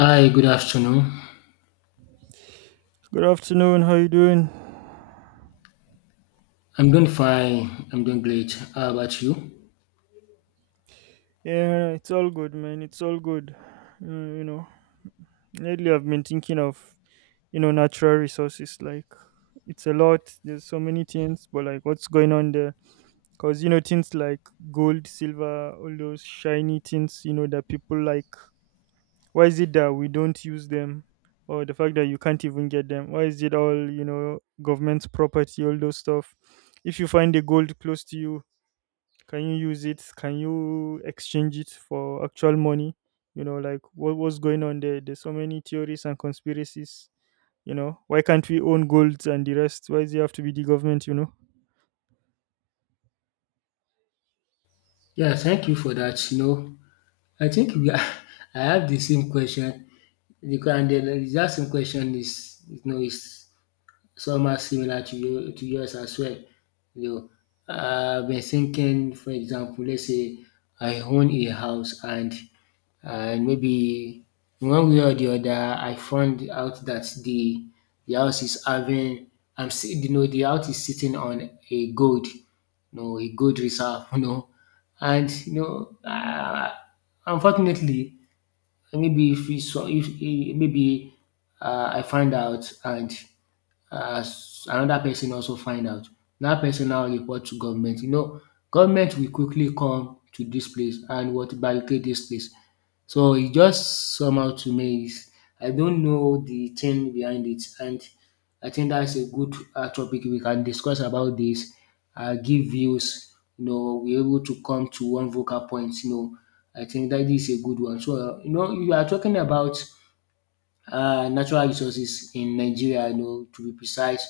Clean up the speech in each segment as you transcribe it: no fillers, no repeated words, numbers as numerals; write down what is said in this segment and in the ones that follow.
Hi, good afternoon. Good afternoon. How you doing? I'm doing fine. I'm doing great. How about you? Yeah, it's all good, man. It's all good. Uh, you know, Lately I've been thinking of natural resources. Like it's a lot. There's so many things, but like what's going on there? Cause things like gold, silver, all those shiny things. You know that people like. Why is it that we don't use them? Or the fact that you can't even get them? Why is it all government's property? All those stuff. If you find the gold close to you, can you use it? Can you exchange it for actual money? Like what was going on there? There's so many theories and conspiracies. Why can't we own gold and the rest? Why does it have to be the government? You know? Yeah, thank you for that. I think we are, I have the same question because and the exact same question is you know is Some are similar to yours as well. You know, I've been thinking, for example, let's say I own a house, and maybe in one way or the other, I found out that the house is having, I'm see the house is sitting on a gold, you know, a gold reserve, and you know, uh, unfortunately, maybe if we saw if eh, maybe I find out, and as another person also find out, that person now report to government. You know, government will quickly come to this place and what barricade this place. So it just somehow to me is I don't know the thing behind it, and I think that's a good topic we can discuss about this, give views, you know, we're able to come to one vocal point, you know. I think that is a good one. So, you are talking about natural resources in Nigeria, to be precise,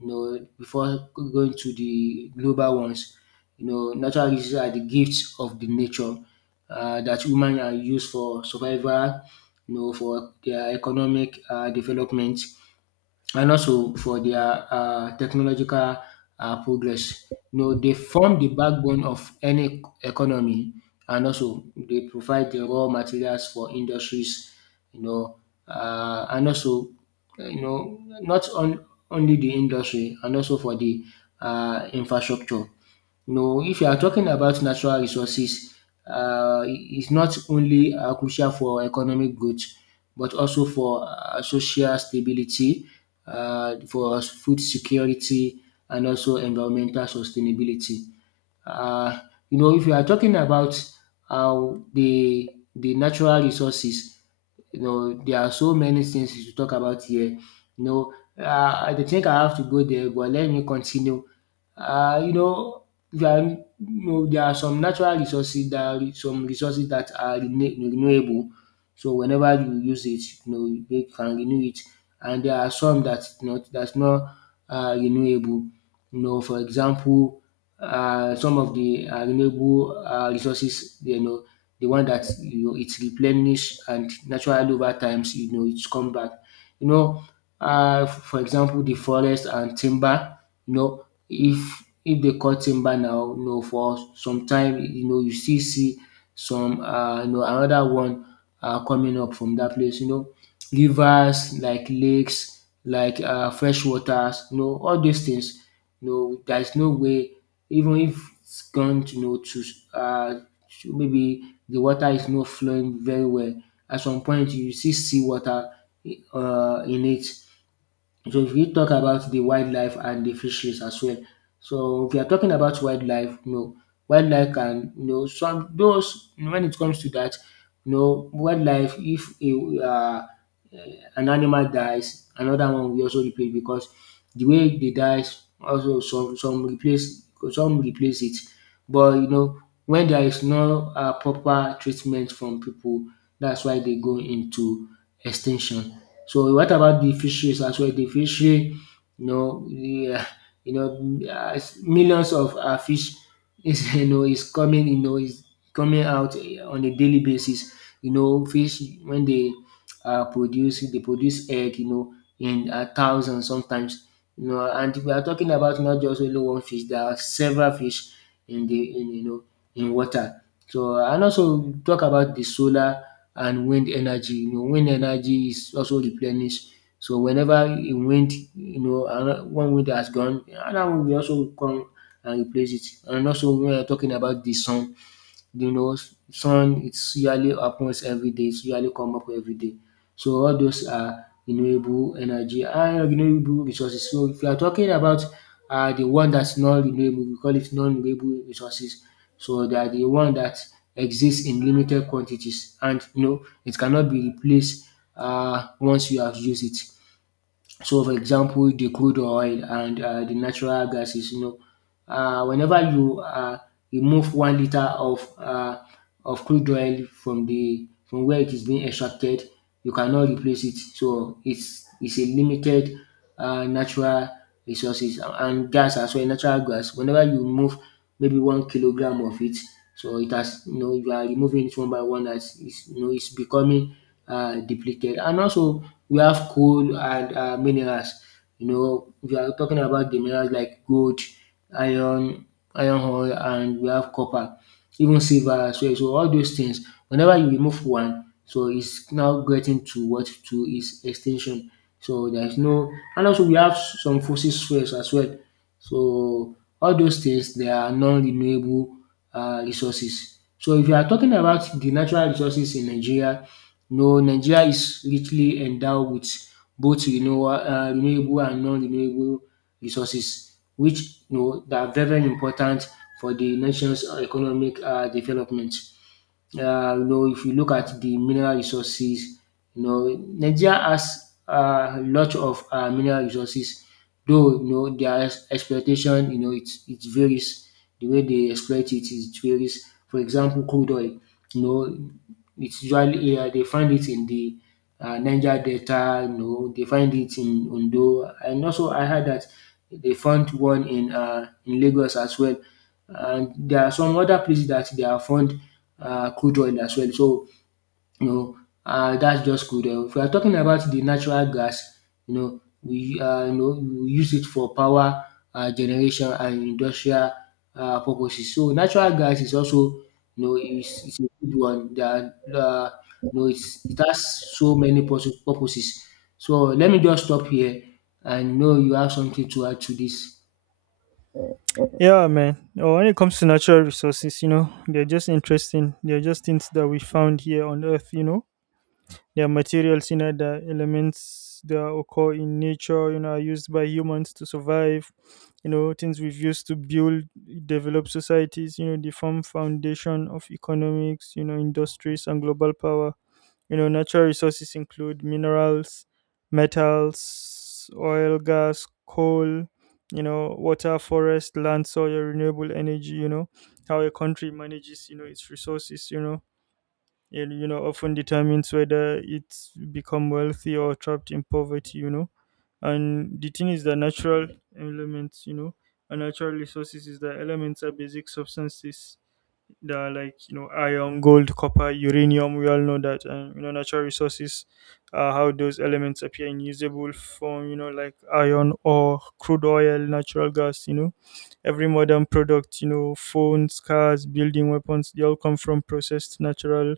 before going to the global ones. Natural resources are the gifts of the nature that women are used for survival, for their economic development, and also for their technological progress. You know, they form the backbone of any economy, and also they provide the raw materials for industries. You know, and also not on, only the industry, and also for the infrastructure. You know, if you are talking about natural resources, it's not only crucial for economic growth, but also for social stability, for food security, and also environmental sustainability. Uh, if you are talking about how the natural resources, you know, there are so many things to talk about here. I don't think I have to go there, but let me continue. Uh, you know, there are, there are some natural resources, there are some resources that are renewable. So whenever you use it, you know, you can renew it. And there are some that not that's not renewable. You know, for example, some of the renewable resources, you know, the one that you know it's replenished and naturally over times, you know, it's come back. You know, for example, the forest and timber. You know, if they cut timber now, you know, for some time, you know, you still see some, you know, another one coming up from that place. You know, rivers like lakes, like fresh waters, you know, all those things, you know, there is no way, even if it's gone to, you know, to, um maybe the water is not flowing very well, at some point you still see sea water in it. So if we talk about the wildlife and the fisheries as well. So if you are talking about wildlife, you know, wildlife can, you know, some those, when it comes to that, you know, wildlife, if a an animal dies, another one will also replace, because the way they dies, also some, replace some replace it. But you know, when there is no proper treatment from people, that's why they go into extinction. So what about the fisheries as well? The fishery, you know, the, you know, millions of fish is, you know, is coming, you know, is coming out, on a daily basis. You know, fish when they produce, they produce egg, you know, in thousands sometimes. You know, and we are talking about not just only one fish. There are several fish in the, in you know, in water. So and also we talk about the solar and wind energy. You know, wind energy is also replenish. So whenever a wind, you know, one wind has gone, another one will also come and replace it. And also we are talking about the sun. You know, sun, it's usually happens every day, it's yearly come up every day. So all those are renewable energy and renewable resources. So if you are talking about the one that's not renewable, we call it non-renewable resources. So they are the one that exists in limited quantities, and you know it cannot be replaced once you have used it. So, for example, the crude oil and the natural gases, you know, whenever you remove 1 liter of crude oil from the, from where it is being extracted, you cannot replace it. So it's a limited natural resources, and gas as well, natural gas. Whenever you remove maybe 1 kilogram of it, so it has, you know, you are removing it one by one, as it's, you know, it's becoming depleted. And also we have coal and minerals. You know, we are talking about the minerals like gold, iron, iron ore, and we have copper, even silver as well. So all those things, whenever you remove one, so it's now getting to what, to its extinction. So there is no, and also we have some fossil fuels as well. So all those things, they are non-renewable resources. So if you are talking about the natural resources in Nigeria, no, Nigeria is richly endowed with both renewable, and non-renewable resources, which you know, that are very, very important for the nation's economic development. You know, if you look at the mineral resources, you know, Nigeria has a lot of mineral resources, though, you know, their exploitation, you know, it varies. The way they exploit it is it varies. For example, crude oil, you know, it's usually, they find it in the Niger Delta, you know, they find it in Ondo, and also I heard that they found one in Lagos as well. And there are some other places that they have found crude oil as well. So, you know, that's just good. If we are talking about the natural gas, you know, we, you know, we use it for power generation and industrial purposes. So natural gas is also, you know, is a good one that, um you know, it has so many purposes. So let me just stop here, and you know you have something to add to this. Yeah, man. Oh, when it comes to natural resources, they're just interesting. They're just things that we found here on Earth. Their materials, the elements that occur in nature, are used by humans to survive. Things we've used to build, develop societies. They form foundation of economics. Industries and global power. Natural resources include minerals, metals, oil, gas, coal. Water, forest, land, soil, renewable energy. How a country manages, its resources. It often determines whether it's become wealthy or trapped in poverty. And the thing is that natural elements and natural resources is that elements are basic substances that are like iron, gold, copper, uranium, we all know that. And natural resources are how those elements appear in usable form, like iron or crude oil, natural gas. Every modern product, phones, cars, building weapons, they all come from processed natural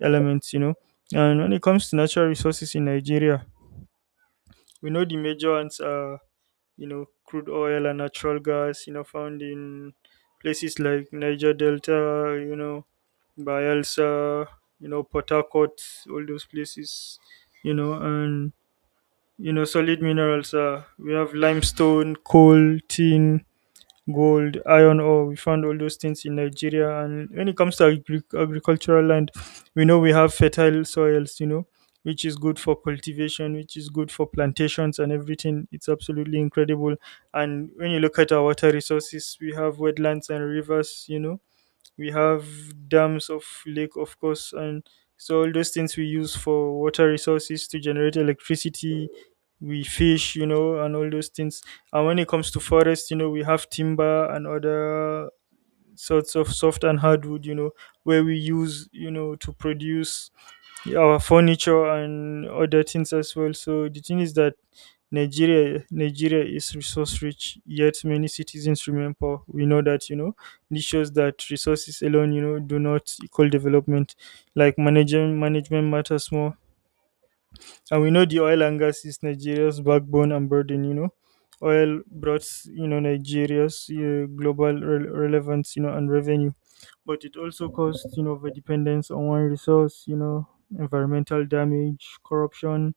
elements. And when it comes to natural resources in Nigeria, we know the major ones are, crude oil and natural gas, found in places like Niger Delta, Bayelsa, Port Harcourt, all those places, and solid minerals. We have limestone, coal, tin, gold, iron ore. We found all those things in Nigeria. And when it comes to agricultural land, we know we have fertile soils, which is good for cultivation, which is good for plantations and everything. It's absolutely incredible. And when you look at our water resources, we have wetlands and rivers. We have dams, of lake of course, and so all those things we use for water resources to generate electricity. We fish, and all those things. And when it comes to forest, we have timber and other sorts of soft and hardwood, where we use, to produce our furniture and other things as well. So the thing is that Nigeria is resource rich, yet many citizens remain poor. We know that. This shows that resources alone, do not equal development. Like management matters more. And we know the oil and gas is Nigeria's backbone and burden. Oil brought, Nigeria's global relevance, and revenue, but it also caused, overdependence on one resource, environmental damage, corruption,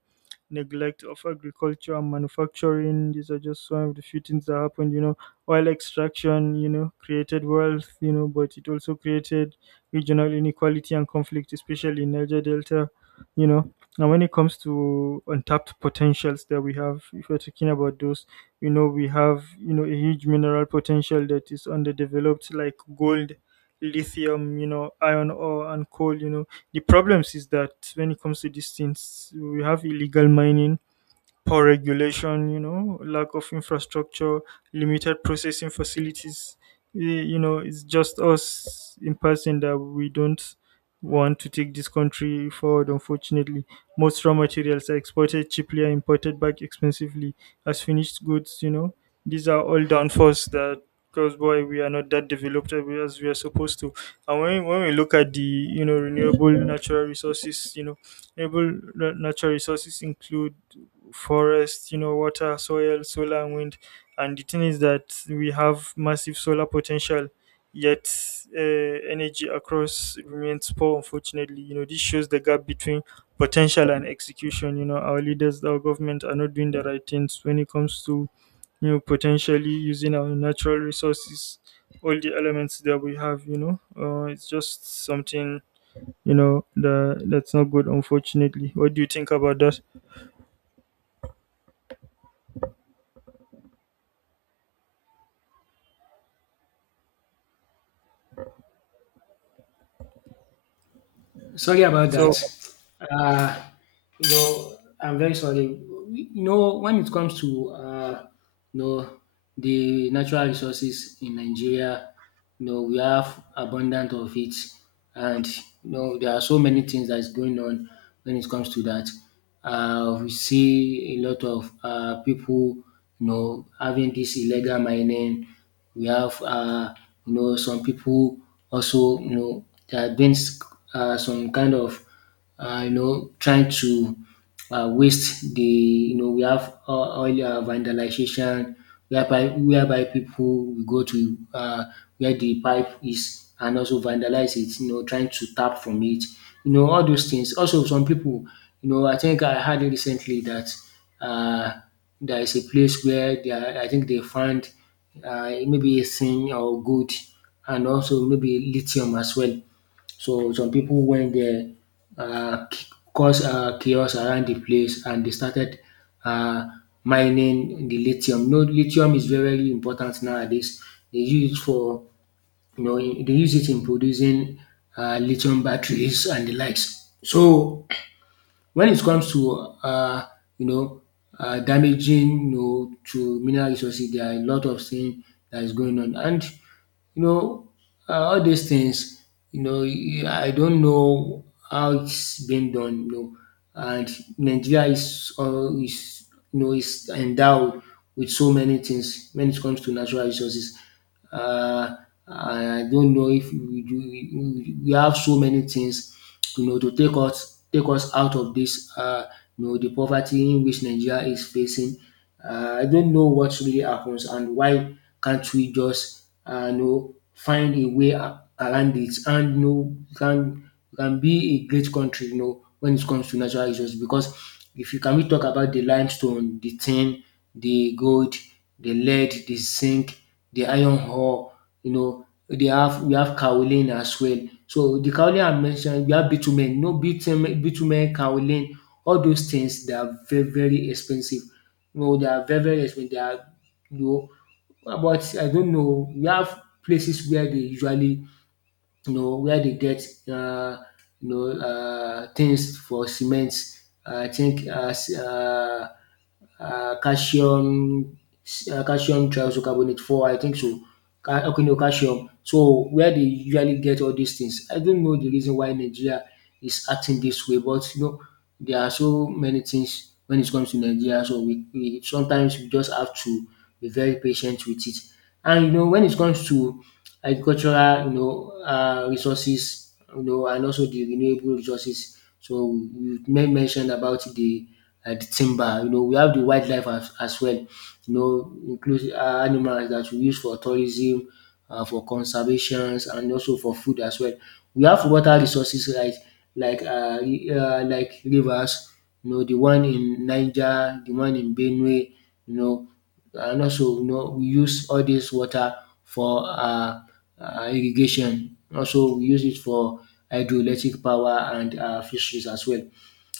neglect of agriculture and manufacturing. These are just some of the few things that happened. Oil extraction, created wealth, but it also created regional inequality and conflict, especially in Niger Delta, you know. And when it comes to untapped potentials that we have, if we're talking about those, we have, a huge mineral potential that is underdeveloped, like gold, lithium, iron ore and coal. The problems is that when it comes to these things, we have illegal mining, poor regulation, lack of infrastructure, limited processing facilities. It's just us in person that we don't want to take this country forward, unfortunately. Most raw materials are exported cheaply and imported back expensively as finished goods. These are all downfalls that cause why we are not that developed as we are supposed to. And when we look at the, renewable natural resources, renewable natural resources include forest, water, soil, solar, and wind. And the thing is that we have massive solar potential, yet uh, energy across remains poor, unfortunately. This shows the gap between potential and execution. Our leaders, our government are not doing the right things when it comes to, potentially using our natural resources, all the elements that we have. It's just something, that's not good, unfortunately. What do you think about that? Sorry about that. So, Uh, you know, I'm very sorry. You know, when it comes to you know, the natural resources in Nigeria, you know, we have abundant of it, and you know, there are so many things that's going on when it comes to that. We see a lot of people, you know, having this illegal mining. We have, you know, some people also, you know, there have been some kind of, you know, trying to waste the, you know, we have oil vandalization whereby, people will go to where the pipe is, and also vandalize it, you know, trying to tap from it. You know, all those things. Also, some people, you know, I think I heard it recently that uh, there is a place where they are, I think they find maybe zinc or gold, and also maybe lithium as well. So some people went there, caused chaos around the place, and they started uh, mining the lithium. No, lithium is very, very important nowadays. They use it for, you know, they use it in producing lithium batteries and the likes. So when it comes to, um you know, damaging, you know, to mineral resources, there are a lot of things that is going on. And you know, all these things, you know, I don't know how it's been done, you know, and Nigeria is, is, you know, is endowed with so many things when it comes to natural resources. Uh, I don't know if we do, we have so many things, you know, to take us out of this, you know, the poverty in which Nigeria is facing. I don't know what really happens, and why can't we just you know, find a way around it, and you know, can be a great country, you know, when it comes to natural resources. Because if you can we talk about the limestone, the tin, the gold, the lead, the zinc, the iron ore, you know, they have we have kaolin as well. So the kaolin I mentioned, we have bitumen, no bitumen, bitumen, kaolin, all those things they are very, very expensive. No, they are very, very expensive. They are, you know, about I don't know. We have places where they usually where they get um things for cement. I think calcium calcium trioxocarbonate four I think so. Ca- Okay no calcium. So where they usually get all these things. I don't know the reason why Nigeria is acting this way, but you know there are so many things when it comes to Nigeria, so we sometimes we just have to be very patient with it. And you know when it comes to agricultural resources, and also the renewable resources. So you made mentioned about the timber. You know we have the wildlife as well. You know include animals that we use for tourism, for conservations and also for food as well. We have water resources like like rivers, you know the one in Niger, the one in Benue. you know and also you know we use all this water for irrigation. Also we use it for hydroelectric power and fisheries as well.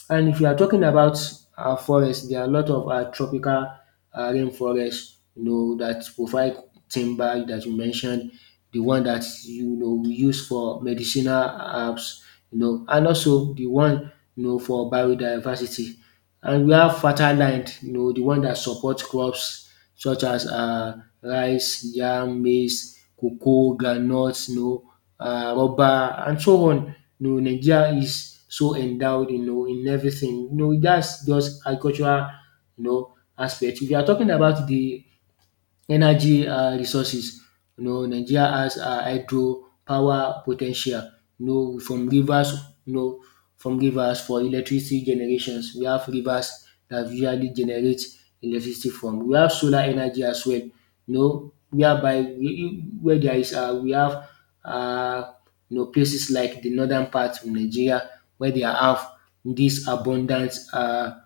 And if you are talking about forest, there are a lot of tropical rain, you know, that provide timber that you mentioned, the one that you know we use for medicinal herbs, you know, and also the one you know for biodiversity. And we have fertile land, you know, the one that support crops such as rice, yam, maize, cocoa, groundnut, you know, rubber and so on. You know, Nigeria is so endowed, you know, in everything. You know, that's just agricultural, you know, aspect. If you are talking about the energy resources, you know Nigeria has hydro power potential. You know from rivers, you know for electricity generations. We have rivers that usually generate electricity from. We have solar energy as well. You know whereby where there is we have um you know places like the northern part of Nigeria where they have this abundant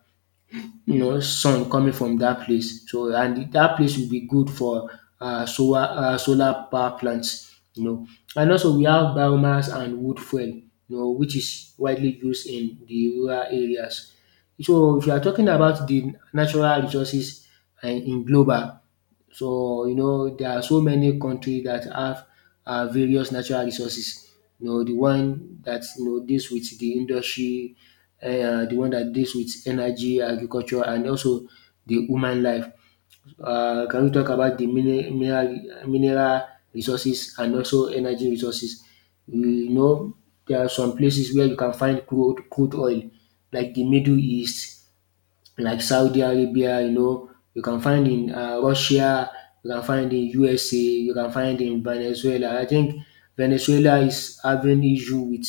you know, sun coming from that place. So and that place will be good for solar power plants. You know, and also we have biomass and wood fuel. You know, which is widely used in the rural areas. So if you are talking about the natural resources and in global, so you know there are so many countries that have various natural resources. You know the one that you know deals with the industry, the one that deals with energy, agriculture, and also the human life. Can we talk about the mineral resources and also energy resources? You know there are some places where you can find crude oil, like the Middle East, like Saudi Arabia. You know, you can find in Russia, you can find in USA, you can find in Venezuela. I think Venezuela is having issue with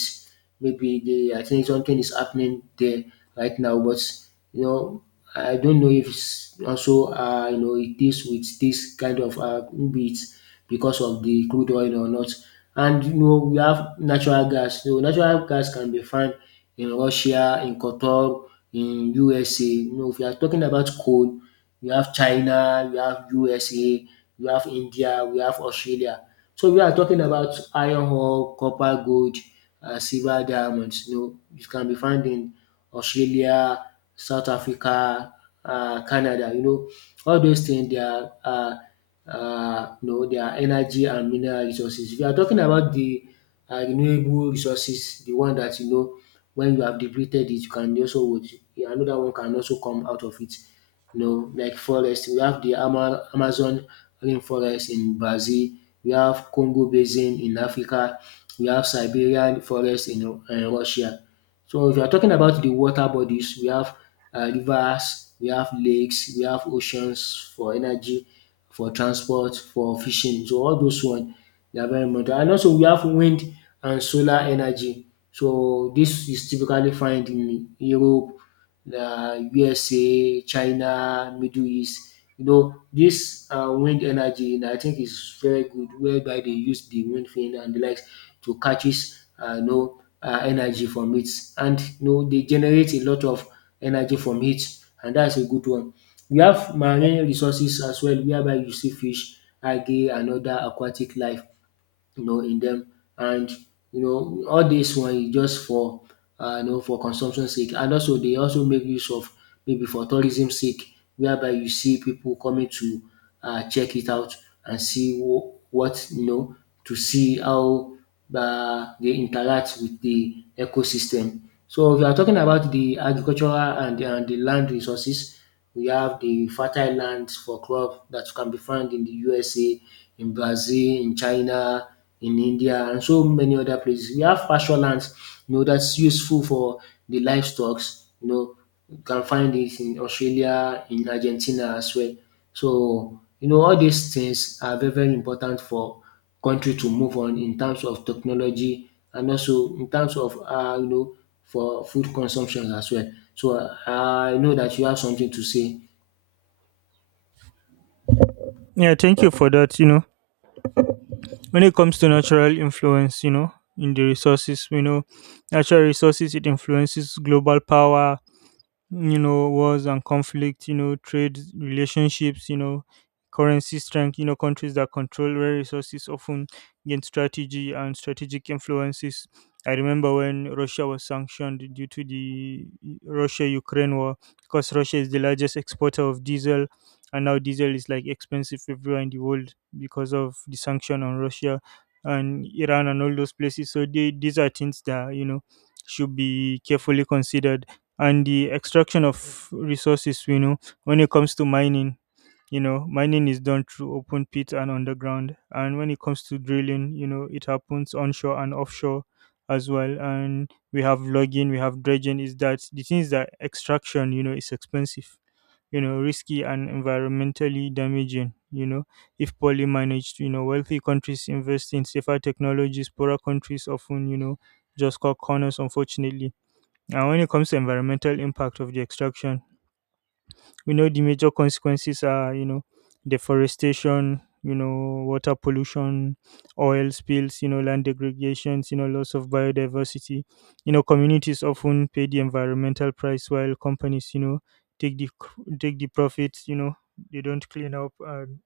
maybe the I think something is happening there right now, but you know I don't know if it's also you know it deals with this kind of maybe it's because of the crude oil or not. And you know we have natural gas. So natural gas can be found in Russia, in Qatar, in USA. You know if you are talking about coal, we have China, we have USA, we have India, we have Australia. So we are talking about iron ore, copper, gold, silver, diamonds. You know, it can be found in Australia, South Africa, Canada. You know, all those things they are, you know, they are energy and mineral resources. If you are talking about the renewable resources, the one that you know when you have depleted it, you can also another one can also come out of it, you know, like forest. We have the Amazon rainforest in Brazil. We have Congo Basin in Africa. We have Siberian forest in Russia. So if you are talking about the water bodies, we have rivers, we have lakes, we have oceans for energy, for transport, for fishing. So all those one they are very important. And also we have wind and solar energy. So this is typically found in Europe, na USA, China, Middle East. You know dis wind energy na I think is very good whereby dey use de wind vane and de likes to catches you know energy from it, and you know dey generate a lot of energy from it, and dats a good one. We have marine resources as well whereby you see fish, algae and other aquatic life. You know in them. And you know all this one is just for you know for consumption sake, and also they also make use of maybe for tourism sake, whereby you see people coming to check it out and see what you know to see how they interact with the ecosystem. So if you are talking about the agricultural and the land resources, we have the fertile lands for crop that can be found in the USA, in Brazil, in China, in India and so many other places. We have pasture lands, you know, that's useful for the livestocks. You know, you can find it in Australia, in Argentina as well. So, you know, all these things are very, very important for country to move on in terms of technology and also in terms of, you know, for food consumption as well. So I know that you have something to say. yeah, thank you for that. When it comes to natural influence, in the resources, we know natural resources, it influences global power, wars and conflict, trade relationships, currency strength, countries that control rare resources often gain strategy and strategic influences. I remember when Russia was sanctioned due to the Russia Ukraine war, because Russia is the largest exporter of diesel, and now diesel is like expensive everywhere in the world because of the sanction on Russia and Iran and all those places. So these are things that, should be carefully considered, and the extraction of resources, when it comes to mining, mining is done through open pit and underground, and when it comes to drilling, it happens onshore and offshore as well, and we have logging, we have dredging, is that the things that extraction, is expensive, risky and environmentally damaging, if poorly managed, wealthy countries invest in safer technologies, poorer countries often, just cut corners, unfortunately. And when it comes to environmental impact of the extraction, we know the major consequences are, deforestation, water pollution, oil spills, land degradations, loss of biodiversity. Communities often pay the environmental price while companies, take the take the profits, they don't clean up. And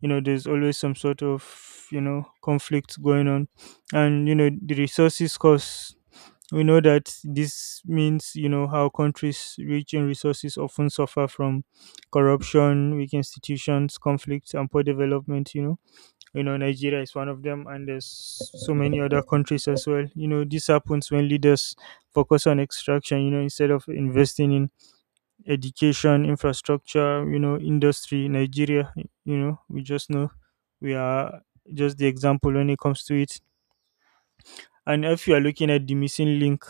there's always some sort of conflict going on. And the resources cost, we know that this means, how countries rich in resources often suffer from corruption, weak institutions, conflicts, and poor development. Nigeria is one of them, and there's so many other countries as well. This happens when leaders focus on extraction. Instead of investing in education, infrastructure, industry. Nigeria, we just know we are just the example when it comes to it. And if you are looking at the missing link,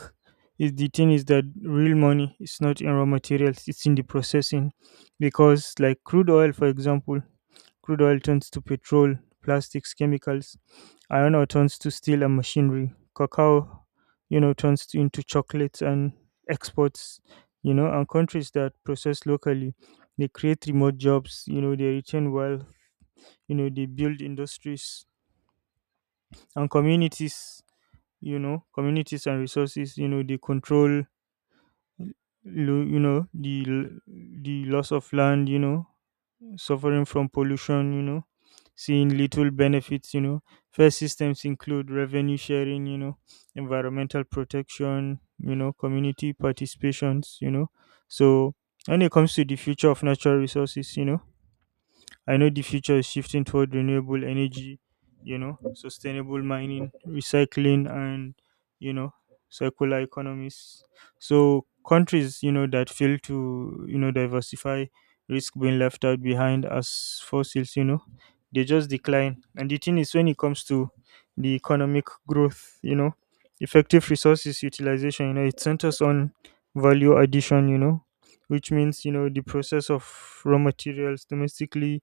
is the thing is that real money is not in raw materials, it's in the processing. Because like crude oil, for example, crude oil turns to petrol, plastics, chemicals, iron ore turns to steel and machinery, cacao, turns into chocolates and exports, and countries that process locally, they create remote jobs, they retain wealth, they build industries and communities, communities and resources, they control the the loss of land, suffering from pollution, seeing little benefits, fair systems include revenue sharing, environmental protection, community participations, so when it comes to the future of natural resources, I know the future is shifting toward renewable energy, sustainable mining, recycling, and, you know, circular economies. So countries, that fail to, diversify risk being left out behind as fossils, they just decline. And the thing is, when it comes to the economic growth, effective resources utilization, it centers on value addition, which means, the process of raw materials domestically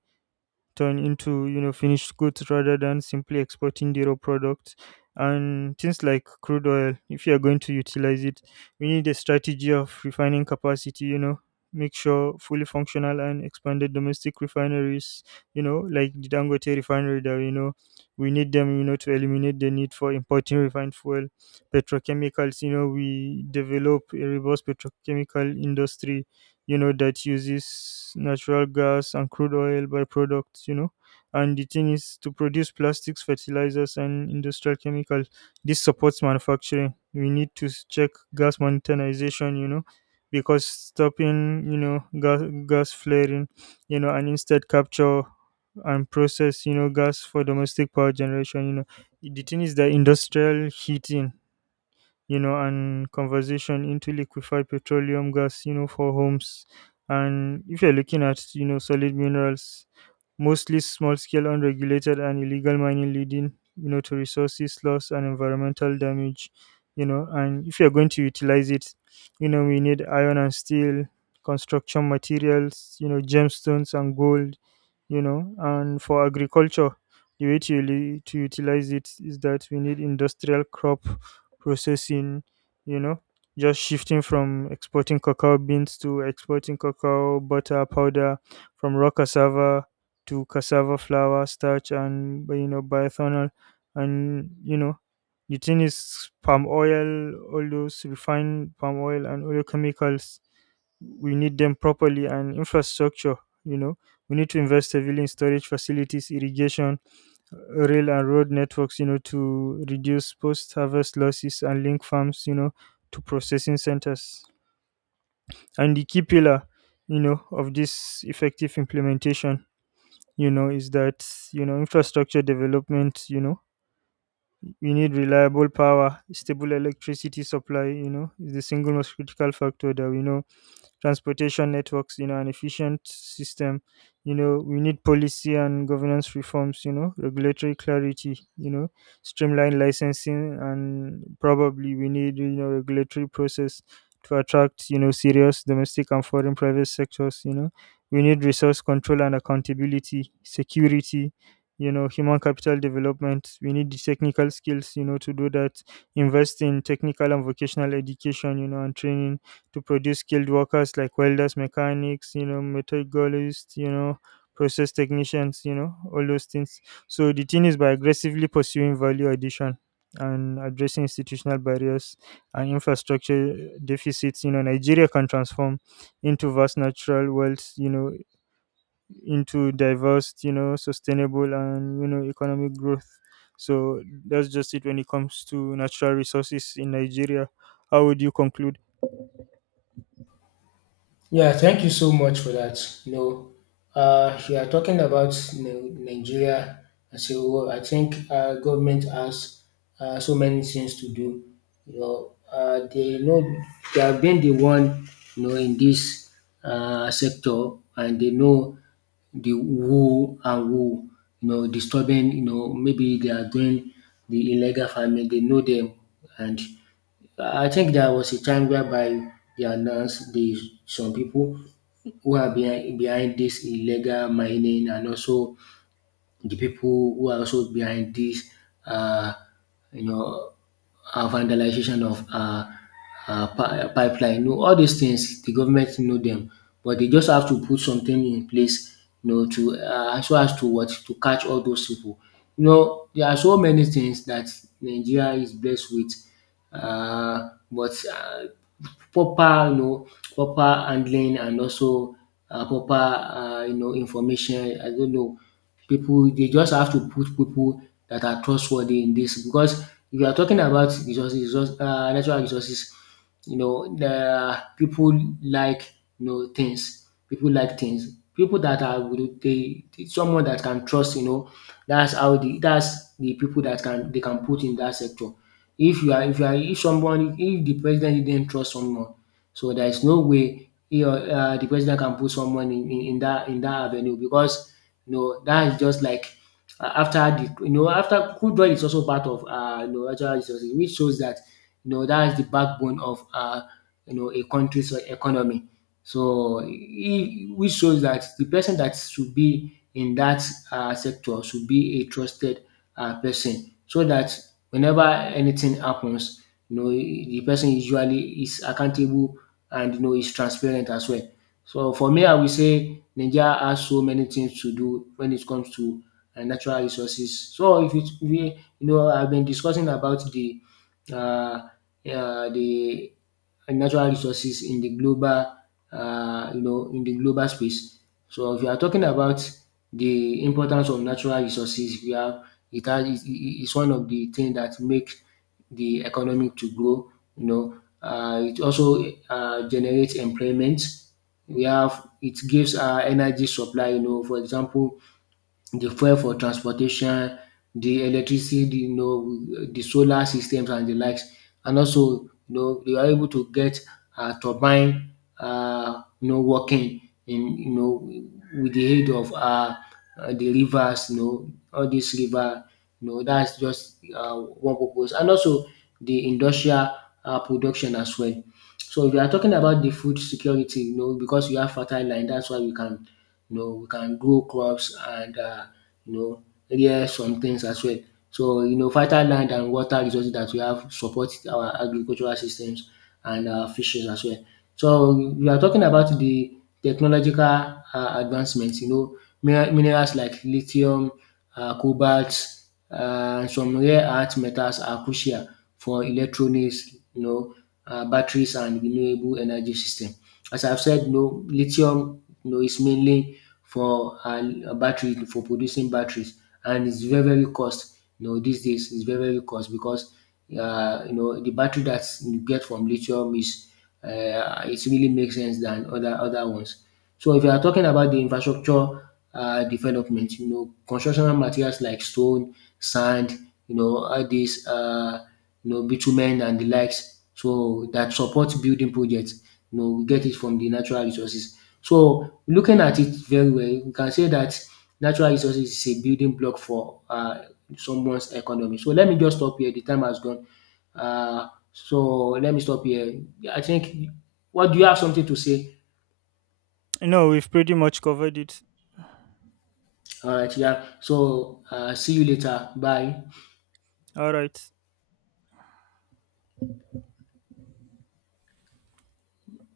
turn into, finished goods rather than simply exporting the raw products, and things like crude oil. If you are going to utilize it, we need a strategy of refining capacity. Make sure fully functional and expanded domestic refineries, like the dangote refinery that we know. We need them, to eliminate the need for importing refined fuel petrochemicals. We develop a robust petrochemical industry, that uses natural gas and crude oil byproducts. And the thing is to produce plastics, fertilizers, and industrial chemicals. This supports manufacturing. We need to check gas monetization, because stopping, gas flaring, and instead capture and process, gas for domestic power generation. The thing is that industrial heating, and conversion into liquefied petroleum gas, for homes. And if you're looking at, solid minerals, mostly small scale, unregulated, and illegal mining leading, to resources loss and environmental damage, and if you're going to utilize it, we need iron and steel, construction materials, gemstones and gold, and for agriculture, the way to utilize it is that we need industrial crop processing, you know, just shifting from exporting cacao beans to exporting cacao butter powder, from raw cassava to cassava flour, starch, and bioethanol, and the thing is palm oil, all those refined palm oil and oil chemicals. We need them properly and infrastructure. You know, we need to invest heavily in storage facilities, irrigation, rail and road networks, to reduce post harvest losses and link farms, to processing centers. And the key pillar, of this effective implementation, is that, infrastructure development, we need reliable power, stable electricity supply, is the single most critical factor that we know transportation networks, an efficient system. We need policy and governance reforms, regulatory clarity, streamlined licensing, and probably we need, regulatory process to attract, serious domestic and foreign private sectors. We need resource control and accountability, security, human capital development. We need the technical skills, to do that. Invest in technical and vocational education, and training to produce skilled workers like welders, mechanics, metallurgists, process technicians, all those things. So the thing is, by aggressively pursuing value addition and addressing institutional barriers and infrastructure deficits, Nigeria can transform into vast natural wealth, into diverse, sustainable and, economic growth. So that's just it when it comes to natural resources in Nigeria. How would you conclude? Yeah, thank you so much for that. You know, you are talking about Nigeria as a whole. I think government has so many things to do. You know, they know they have been the one, you know, in this sector, and they know the who and who, you know, disturbing. You know, maybe they are doing the illegal farming. They know them. And I think there was a time whereby they announced the some people who are behind this illegal mining, and also the people who are also behind this, uh, you know, vandalization of pipeline. You know, all these things, the government know them, but they just have to put something in place, you know, to so as to what to catch all those people. You know, there are so many things that Nigeria is blessed with, but proper, you know, proper handling and also proper, you know, information. I don't know people. They just have to put people that are trustworthy in this, because if you are talking about natural resources, you know the people like things. People like things. People that they someone that can trust, you know, that's how the that's the people that can they can put in that sector. If you are if you are If somebody, if the president didn't trust someone, so there is no way he or the president can put someone in dat in that avenue, because you know that is just like after the, you know, after football is also part of you know natural resources, which shows that you know that is the backbone of you know a country's economy. So it, which shows that the person that should be in that sector should be a trusted person, so dat whenever anything happens, you know de person usually is accountable and you know is transparent as well. So for me I will say Naija has so many things to do wen it comes to natural resources. So if it we, you know, I have been discussing about de um de natural resources in de global you know in de global space. So if you are talking about de importance of natural resources, we have it has it's one of the things that makes the economy to grow, you know. It also generates employment. We have it gives energy supply, you know. For example, the fuel for transportation, the electricity, the you know the solar systems and the likes. And also you know they are able to get turbine, you know, working in, you know, with the aid of the rivers, you know, all these river, you know, that's just one purpose. And also the industrial production as well. So if you are talking about the food security, you know, because you have fertile land, that's why we can, you know, we can grow crops and you know, rear some things as well. So you know fertile land and water resources that we have support our agricultural systems and fishes as well. So we are talking about the technological advancement, you know, minerals like lithium, cobalt, and some rare earth metals are crucial for electronics, you know, batteries and renewable energy system. As I've said, you know, lithium, you know, is mainly for battery for producing batteries, and it's very very cost. You know, these days it's very very cost because you know the battery that you get from lithium is, it really makes sense than other ones. So if you are talking about the infrastructure development, you know, constructional materials like stone, sand, you know, all these, you know, bitumen and the likes, so that support building projects. You know, we get it from the natural resources. So looking at it very well, we can say that natural resources is a building block for someone's economy. So let me just stop here. The time has gone. Uh, so let me stop here, I think. What do you have something to say? No, we've pretty much covered it. All right, yeah. So see you later. Bye. All right.